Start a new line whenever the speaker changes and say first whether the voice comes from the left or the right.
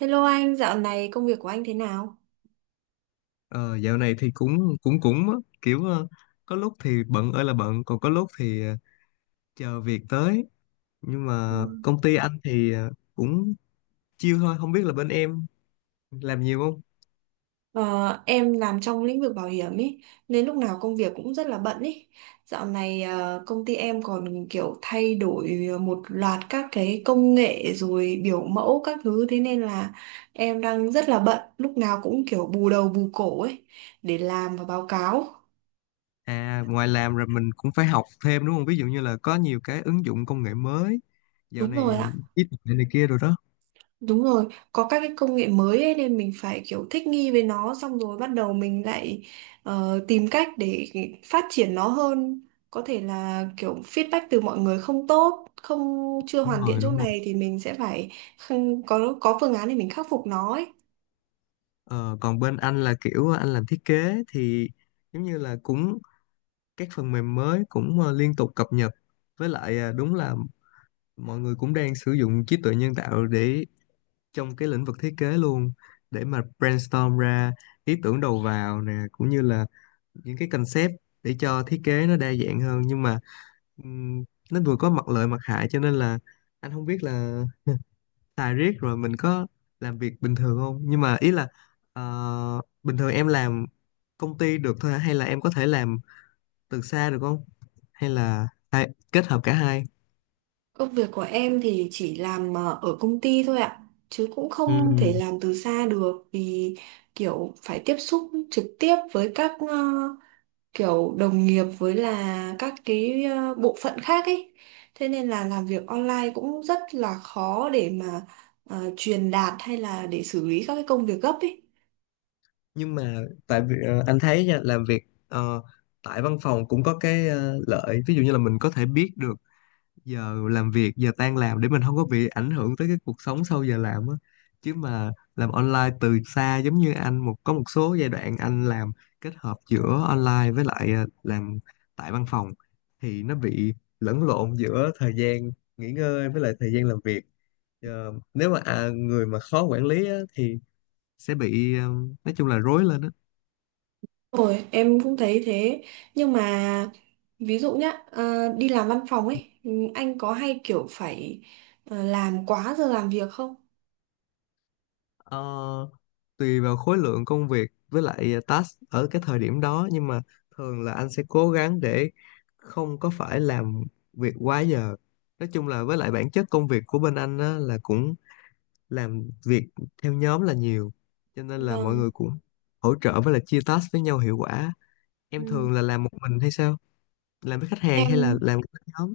right: Hello anh, dạo này công việc của anh thế nào?
left: Ờ, dạo này thì cũng cũng cũng á, kiểu có lúc thì bận ơi là bận, còn có lúc thì chờ việc tới. Nhưng mà
right: Ừ.
left: công ty anh thì cũng chill thôi, không biết là bên em làm nhiều không.
right: Ờ, em làm trong lĩnh vực bảo hiểm ý, nên lúc nào công việc cũng rất là bận ý. Dạo này công ty em còn kiểu thay đổi một loạt các cái công nghệ rồi biểu mẫu các thứ thế nên là em đang rất là bận, lúc nào cũng kiểu bù đầu bù cổ ấy để làm và báo cáo.
left: À, ngoài làm rồi mình cũng phải học thêm đúng không? Ví dụ như là có nhiều cái ứng dụng công nghệ mới dạo
right: Đúng
left: này,
right: rồi ạ.
left: trí tuệ này kia rồi đó.
right: Đúng rồi, có các cái công nghệ mới ấy, nên mình phải kiểu thích nghi với nó xong rồi bắt đầu mình lại tìm cách để phát triển nó hơn. Có thể là kiểu feedback từ mọi người không tốt, không chưa
left: Đúng
right: hoàn thiện
left: rồi,
right: chỗ
left: đúng rồi.
right: này thì mình sẽ phải không, có phương án để mình khắc phục nó ấy.
left: Ờ, còn bên anh là kiểu anh làm thiết kế thì giống như là cũng các phần mềm mới cũng liên tục cập nhật, với lại à, đúng là mọi người cũng đang sử dụng trí tuệ nhân tạo để trong cái lĩnh vực thiết kế luôn, để mà brainstorm ra ý tưởng đầu vào nè, cũng như là những cái concept để cho thiết kế nó đa dạng hơn. Nhưng mà ừm, nó vừa có mặt lợi mặt hại, cho nên là anh không biết là xài riết rồi mình có làm việc bình thường không. Nhưng mà ý là bình thường em làm công ty được thôi hả, hay là em có thể làm từ xa được không, hay là phải kết hợp cả hai?
right: Công việc của em thì chỉ làm ở công ty thôi ạ, chứ cũng không thể
left: Ừ.
right: làm từ xa được vì kiểu phải tiếp xúc trực tiếp với các kiểu đồng nghiệp với là các cái bộ phận khác ấy thế nên là làm việc online cũng rất là khó để mà truyền đạt hay là để xử lý các cái công việc gấp ấy
left: Nhưng mà tại vì anh thấy nha, làm việc ờ, tại văn phòng cũng có cái lợi, ví dụ như là mình có thể biết được giờ làm việc, giờ tan làm, để mình không có bị ảnh hưởng tới cái cuộc sống sau giờ làm á. Chứ mà làm online từ xa giống như anh, có một số giai đoạn anh làm kết hợp giữa online với lại làm tại văn phòng thì nó bị lẫn lộn giữa thời gian nghỉ ngơi với lại thời gian làm việc. Nếu mà người mà khó quản lý á, thì sẽ bị nói chung là rối lên á.
right: rồi em cũng thấy thế nhưng mà ví dụ nhá đi làm văn phòng ấy anh có hay kiểu phải làm quá giờ làm việc không?
left: Ờ, tùy vào khối lượng công việc với lại task ở cái thời điểm đó, nhưng mà thường là anh sẽ cố gắng để không có phải làm việc quá giờ. Nói chung là với lại bản chất công việc của bên anh á, là cũng làm việc theo nhóm là nhiều, cho nên là mọi
right: Vâng.
left: người cũng hỗ trợ với lại chia task với nhau hiệu quả.
right: Ừ.
left: Em thường là làm một mình hay sao? Làm với khách hàng hay là
right: em
left: làm với nhóm?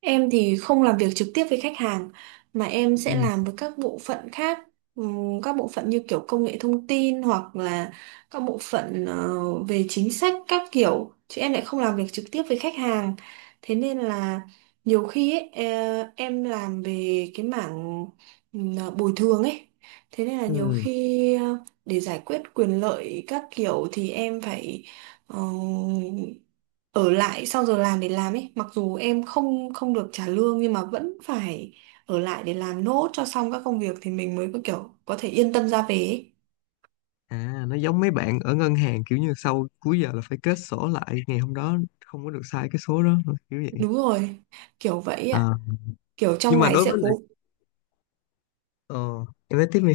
right: Em thì không làm việc trực tiếp với khách hàng mà em
left: Ừ.
right: sẽ làm với các bộ phận khác. Các bộ phận như kiểu công nghệ thông tin hoặc là các bộ phận về chính sách các kiểu chứ em lại không làm việc trực tiếp với khách hàng. Thế nên là nhiều khi ấy, em làm về cái mảng bồi thường ấy. Thế nên là nhiều
left: Ừ.
right: khi để giải quyết quyền lợi các kiểu thì em phải ờ, ở lại sau giờ làm để làm ấy mặc dù em không không được trả lương nhưng mà vẫn phải ở lại để làm nốt cho xong các công việc thì mình mới có kiểu có thể yên tâm ra về ấy.
left: À, nó giống mấy bạn ở ngân hàng, kiểu như sau cuối giờ là phải kết sổ lại ngày hôm đó, không có được sai cái số đó, kiểu vậy.
right: Đúng rồi, kiểu vậy ạ.
left: À.
right: kiểu trong
left: Nhưng mà,
right: ngày
left: đối
right: sẽ
left: với lại,
right: cố
left: ờ, em nói tiếp đi.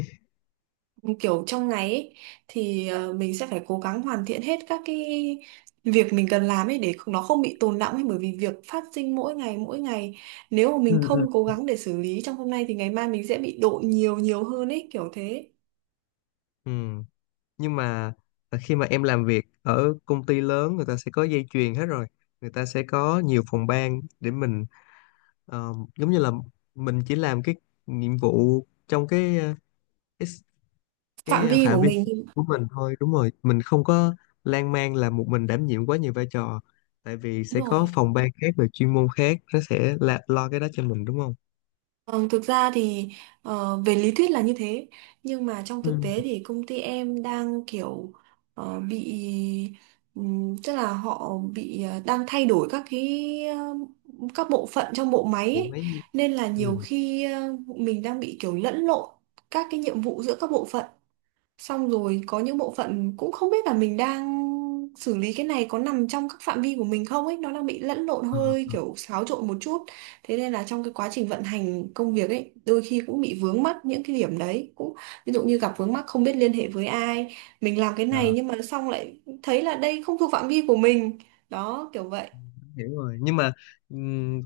right: Kiểu trong ngày ấy, thì mình sẽ phải cố gắng hoàn thiện hết các cái việc mình cần làm ấy để không- nó không bị tồn đọng ấy bởi vì việc phát sinh mỗi ngày nếu mà mình
left: Ừ, ừ.
right: không cố gắng để xử lý trong hôm nay thì ngày mai mình sẽ bị độ nhiều nhiều hơn ấy kiểu thế
left: Ừ. Nhưng mà khi mà em làm việc ở công ty lớn, người ta sẽ có dây chuyền hết rồi. Người ta sẽ có nhiều phòng ban để mình, giống như là mình chỉ làm cái nhiệm vụ trong cái cái
right: phạm vi
left: phạm
right: của
left: vi
right: mình.
left: của mình thôi, đúng rồi, mình không có lan man là một mình đảm nhiệm quá nhiều vai trò, tại vì
right: Đúng
left: sẽ có
right: rồi.
left: phòng ban khác rồi chuyên môn khác nó sẽ là lo cái đó cho mình đúng không?
right: Ờ, thực ra thì về lý thuyết là như thế nhưng mà trong thực tế
left: Ừ.
right: thì công ty em đang kiểu bị tức là họ bị đang thay đổi các cái các bộ phận trong bộ máy
left: Bộ
right: ấy.
left: máy.
right: Nên là nhiều
left: Ừ.
right: khi mình đang bị kiểu lẫn lộn các cái nhiệm vụ giữa các bộ phận. Xong rồi có những bộ phận cũng không biết là mình đang xử lý cái này có nằm trong các phạm vi của mình không ấy, nó đang bị lẫn lộn
left: Ờ,
right: hơi
left: ờ.
right: kiểu xáo trộn một chút. Thế nên là trong cái quá trình vận hành công việc ấy, đôi khi cũng bị vướng mắc những cái điểm đấy. Cũng ví dụ như gặp vướng mắc không biết liên hệ với ai, mình làm cái
left: Ờ.
right: này nhưng mà xong lại thấy là đây không thuộc phạm vi của mình. Đó, kiểu vậy.
left: Hiểu rồi. Nhưng mà ừm,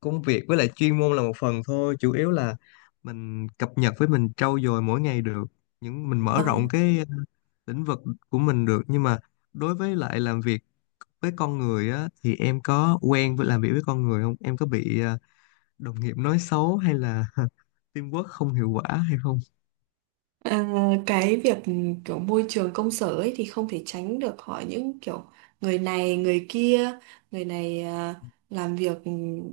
left: công việc với lại chuyên môn là một phần thôi, chủ yếu là mình cập nhật với mình trau dồi mỗi ngày được, những mình mở
right: Vâng.
left: rộng cái lĩnh vực của mình được. Nhưng mà đối với lại làm việc với con người á, thì em có quen với làm việc với con người không, em có bị đồng nghiệp nói xấu hay là teamwork không hiệu quả hay không?
right: À, cái việc kiểu môi trường công sở ấy thì không thể tránh được họ những kiểu người này người kia người này làm việc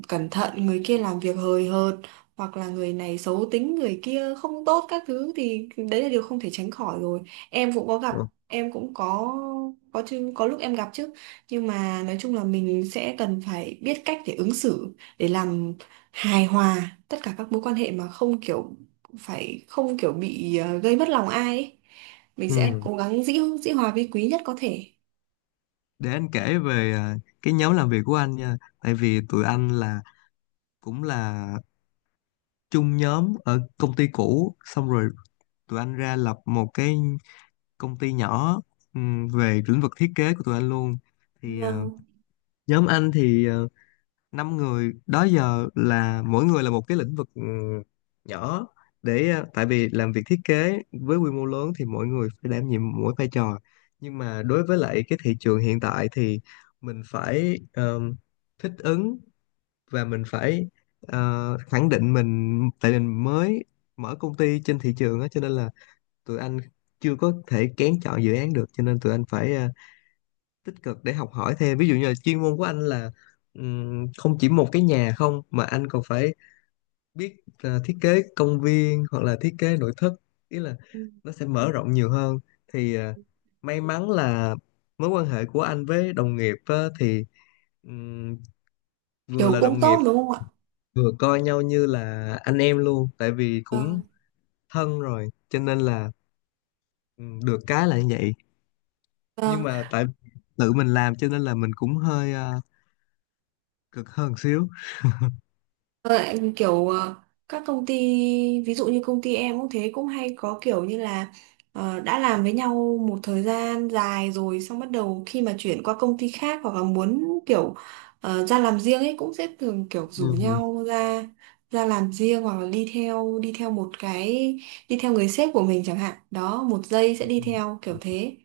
right: cẩn thận người kia làm việc hời hợt hoặc là người này xấu tính người kia không tốt các thứ thì đấy là điều không thể tránh khỏi rồi em cũng có gặp.
left: Ừ.
right: Em cũng có. Có chứ, có lúc em gặp chứ nhưng mà nói chung là mình sẽ cần phải biết cách để ứng xử để làm hài hòa tất cả các mối quan hệ mà không kiểu phải không kiểu bị gây mất lòng ai ấy. Mình sẽ
left: Ừ.
right: cố gắng dĩ dĩ hòa vi quý nhất có thể.
left: Để anh kể về cái nhóm làm việc của anh nha. Tại vì tụi anh là cũng là chung nhóm ở công ty cũ, xong rồi tụi anh ra lập một cái công ty nhỏ, về lĩnh vực thiết kế của tụi anh luôn. Thì
right: Vâng.
left: nhóm anh thì 5 người đó giờ, là mỗi người là một cái lĩnh vực nhỏ, để tại vì làm việc thiết kế với quy mô lớn thì mỗi người phải đảm nhiệm mỗi vai trò. Nhưng mà đối với lại cái thị trường hiện tại thì mình phải thích ứng và mình phải khẳng định mình, tại mình mới mở công ty trên thị trường á, cho nên là tụi anh chưa có thể kén chọn dự án được, cho nên tụi anh phải tích cực để học hỏi thêm. Ví dụ như là chuyên môn của anh là không chỉ một cái nhà không, mà anh còn phải biết thiết kế công viên hoặc là thiết kế nội thất, ý là
right: Ừ.
left: nó sẽ mở rộng nhiều hơn. Thì may mắn là mối quan hệ của anh với đồng nghiệp á, thì ừm, vừa
right: Kiểu
left: là
right: cũng
left: đồng nghiệp
right: tốt đúng không ạ?
left: vừa coi nhau như là anh em luôn, tại vì cũng
right: Vâng.
left: thân rồi cho nên là được cái là như vậy. Nhưng
right: Vâng.
left: mà tại tự mình làm cho nên là mình cũng hơi cực hơn xíu.
right: Ờ, anh kiểu các công ty ví dụ như công ty em cũng thế cũng hay có kiểu như là đã làm với nhau một thời gian dài rồi xong bắt đầu khi mà chuyển qua công ty khác hoặc là muốn kiểu ra làm riêng ấy cũng sẽ thường kiểu rủ
left: Ừ.
right: nhau ra ra làm riêng hoặc là đi theo một cái đi theo người sếp của mình chẳng hạn đó một giây sẽ đi theo kiểu thế.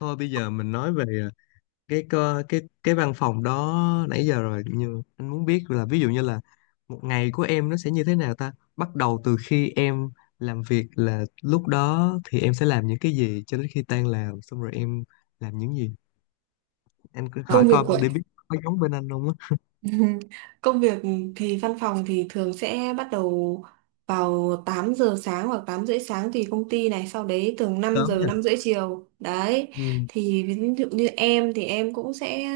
left: Thôi bây giờ mình nói về ờ, cái cơ- cái văn phòng đó nãy giờ rồi, nhưng anh muốn biết là ví dụ như là một ngày của em nó sẽ như thế nào ta. Bắt đầu từ khi em làm việc, là lúc đó thì em sẽ làm những cái gì, cho đến khi tan làm xong rồi em làm những gì? Anh cứ hỏi
right: Công việc
left: coi
right: của
left: để biết có giống bên anh không á.
right: Công việc thì văn phòng thì thường sẽ bắt đầu vào 8 giờ sáng hoặc 8h30 sáng tùy công ty này, sau đấy thường 5
left: Sớm
right: giờ
left: nha.
right: 5h30 chiều. Đấy.
left: Ừ.
right: Thì ví dụ như em thì em cũng sẽ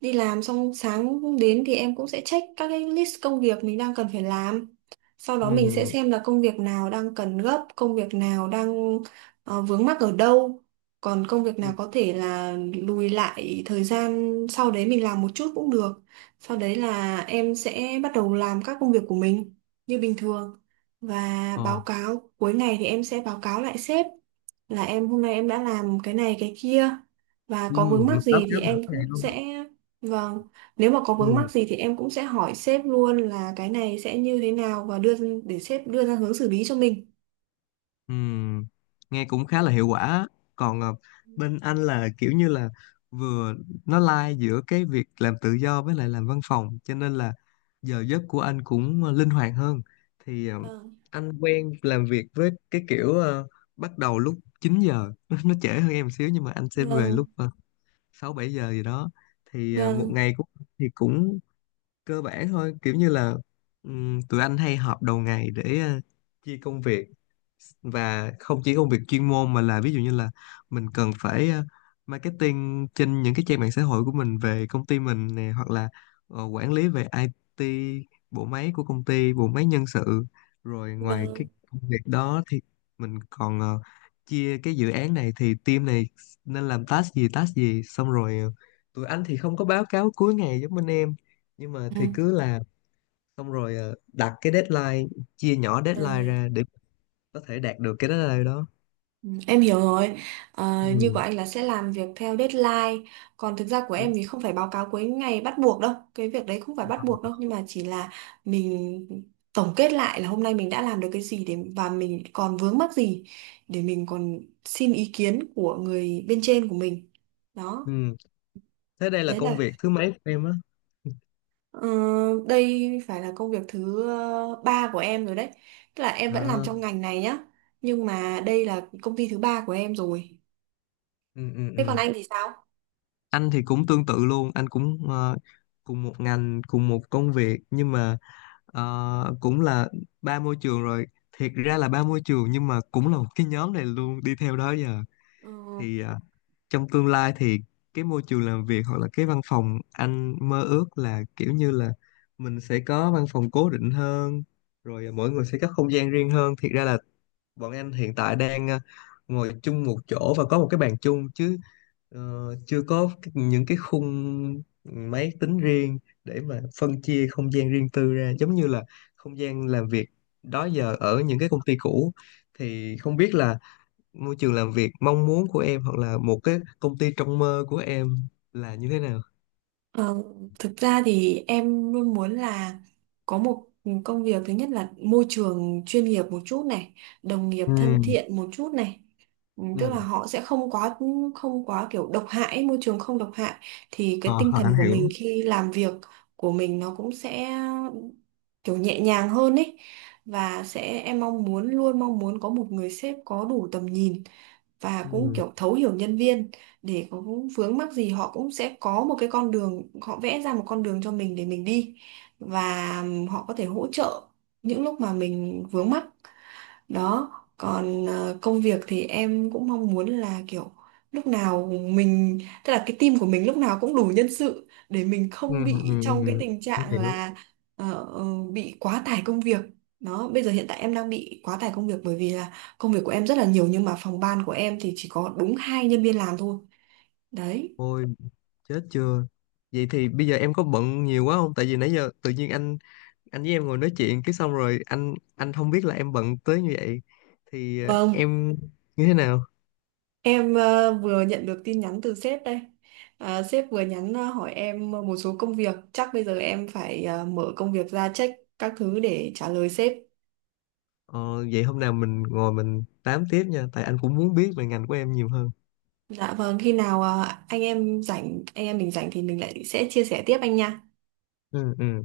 right: đi làm xong sáng đến thì em cũng sẽ check các cái list công việc mình đang cần phải làm. Sau đó mình sẽ
left: Ừ.
right: xem là công việc nào đang cần gấp, công việc nào đang vướng mắc ở đâu. Còn công việc
left: Ừ.
right: nào có thể là lùi lại thời gian sau đấy mình làm một chút cũng được sau đấy là em sẽ bắt đầu làm các công việc của mình như bình thường và báo
left: Ờ.
right: cáo cuối ngày thì em sẽ báo cáo lại sếp là em hôm nay em đã làm cái này cái kia và
left: Ừ.
right: có vướng mắc
left: Mình báo
right: gì thì
left: cáo mỗi
right: em
left: ngày
right: cũng
left: luôn á.
right: sẽ. Vâng. Nếu mà có vướng
left: Ừ.
right: mắc gì thì em cũng sẽ hỏi sếp luôn là cái này sẽ như thế nào và đưa để sếp đưa ra hướng xử lý cho mình.
left: Ừm, nghe cũng khá là hiệu quả á. Còn bên anh là kiểu như là vừa nó lai giữa cái việc làm tự do với lại làm văn phòng, cho nên là giờ giấc của anh cũng linh hoạt hơn. Thì
right: Vâng,
left: anh quen làm việc với cái kiểu bắt đầu lúc 9 giờ, nó trễ hơn em một xíu, nhưng mà anh sẽ về
right: vâng,
left: lúc 6 7 giờ gì đó. Thì một
right: vâng,
left: ngày cũng thì cũng cơ bản thôi, kiểu như là tụi anh hay họp đầu ngày để chia công việc. Và không chỉ công việc chuyên môn mà là ví dụ như là mình cần phải marketing trên những cái trang mạng xã hội của mình về công ty mình nè, hoặc là quản lý về IT, bộ máy của công ty, bộ máy nhân sự. Rồi ngoài cái
right: vâng.
left: công việc đó thì mình còn chia cái dự án này thì team này nên làm task gì task gì, xong rồi tụi anh thì không có báo cáo cuối ngày giống bên em, nhưng mà thì cứ làm xong rồi đặt cái deadline, chia nhỏ deadline
right: Ừ.
left: ra để có thể đạt được cái deadline đó.
right: Ừ, em hiểu rồi. Như của
left: Ừ,
right: anh là sẽ làm việc theo deadline. Còn thực ra của em
left: đúng
right: thì không phải báo cáo cuối ngày bắt buộc đâu. Cái việc đấy không phải bắt buộc đâu.
left: rồi.
right: Nhưng mà chỉ là mình tổng kết lại là hôm nay mình đã làm được cái gì để và mình còn vướng mắc gì để mình còn xin ý kiến của người bên trên của mình. Đó.
left: Ừ. Thế đây là
right: Đấy
left: công
right: là
left: việc thứ mấy của em á?
right: ờ, đây phải là công việc thứ ba của em rồi đấy. Tức là em vẫn làm
left: À.
right: trong ngành này nhá. Nhưng mà đây là công ty thứ ba của em rồi.
left: Ừ, ừ,
right: Thế còn
left: ừ.
right: anh thì sao?
left: Anh thì cũng tương tự luôn, anh cũng cùng một ngành, cùng một công việc, nhưng mà cũng là ba môi trường rồi. Thiệt ra là ba môi trường nhưng mà cũng là một cái nhóm này luôn đi theo đó giờ.
right: Ừ.
left: Thì trong tương lai thì cái môi trường làm việc hoặc là cái văn phòng anh mơ ước là kiểu như là mình sẽ có văn phòng cố định hơn, rồi mỗi người sẽ có không gian riêng hơn. Thiệt ra là bọn anh hiện tại đang ngồi chung một chỗ và có một cái bàn chung, chứ ờ, chưa có những cái khung máy tính riêng để mà phân chia không gian riêng tư ra, giống như là không gian làm việc đó giờ ở những cái công ty cũ. Thì không biết là môi trường làm việc mong muốn của em hoặc là một cái công ty trong mơ của em là như thế nào?
right: Ờ, thực ra thì em luôn muốn là có một công việc thứ nhất là môi trường chuyên nghiệp một chút này, đồng nghiệp
left: Ừ.
right: thân thiện một chút này. Ừ, tức là
left: Ừ.
right: họ sẽ không quá kiểu độc hại, môi trường không độc hại thì
left: ờ,
right: cái tinh
left: anh
right: thần của mình
left: hiểu.
right: khi làm việc của mình nó cũng sẽ kiểu nhẹ nhàng hơn ấy. Và sẽ em mong muốn luôn mong muốn có một người sếp có đủ tầm nhìn và cũng
left: Ừ.
right: kiểu thấu hiểu nhân viên để có vướng mắc gì họ cũng sẽ có một cái con đường họ vẽ ra một con đường cho mình để mình đi và họ có thể hỗ trợ những lúc mà mình vướng mắc. Đó. Còn công việc thì em cũng mong muốn là kiểu lúc nào mình tức là cái team của mình lúc nào cũng đủ nhân sự để mình
left: Ừ,
right: không bị
left: ừ,
right: trong cái
left: ừ,
right: tình
left: anh
right: trạng
left: hiểu.
right: là ờ, ờ, bị quá tải công việc. Đó bây giờ hiện tại em đang bị quá tải công việc bởi vì là công việc của em rất là nhiều nhưng mà phòng ban của em thì chỉ có đúng 2 nhân viên làm thôi. Đấy.
left: Ôi, chết chưa? Vậy thì bây giờ em có bận nhiều quá không, tại vì nãy giờ tự nhiên anh với em ngồi nói chuyện cái xong rồi anh không biết là em bận tới như vậy. Thì
right: Vâng,
left: em như thế nào?
right: em vừa nhận được tin nhắn từ sếp đây. À, sếp vừa nhắn hỏi em một số công việc. Chắc bây giờ em phải mở công việc ra check các thứ để trả lời sếp.
left: Ờ, vậy hôm nào mình ngồi mình tám tiếp nha, tại anh cũng muốn biết về ngành của em nhiều hơn.
right: Dạ vâng, khi nào anh em rảnh, anh em mình rảnh thì mình lại sẽ chia sẻ tiếp anh nha.
left: Ừ, ừ.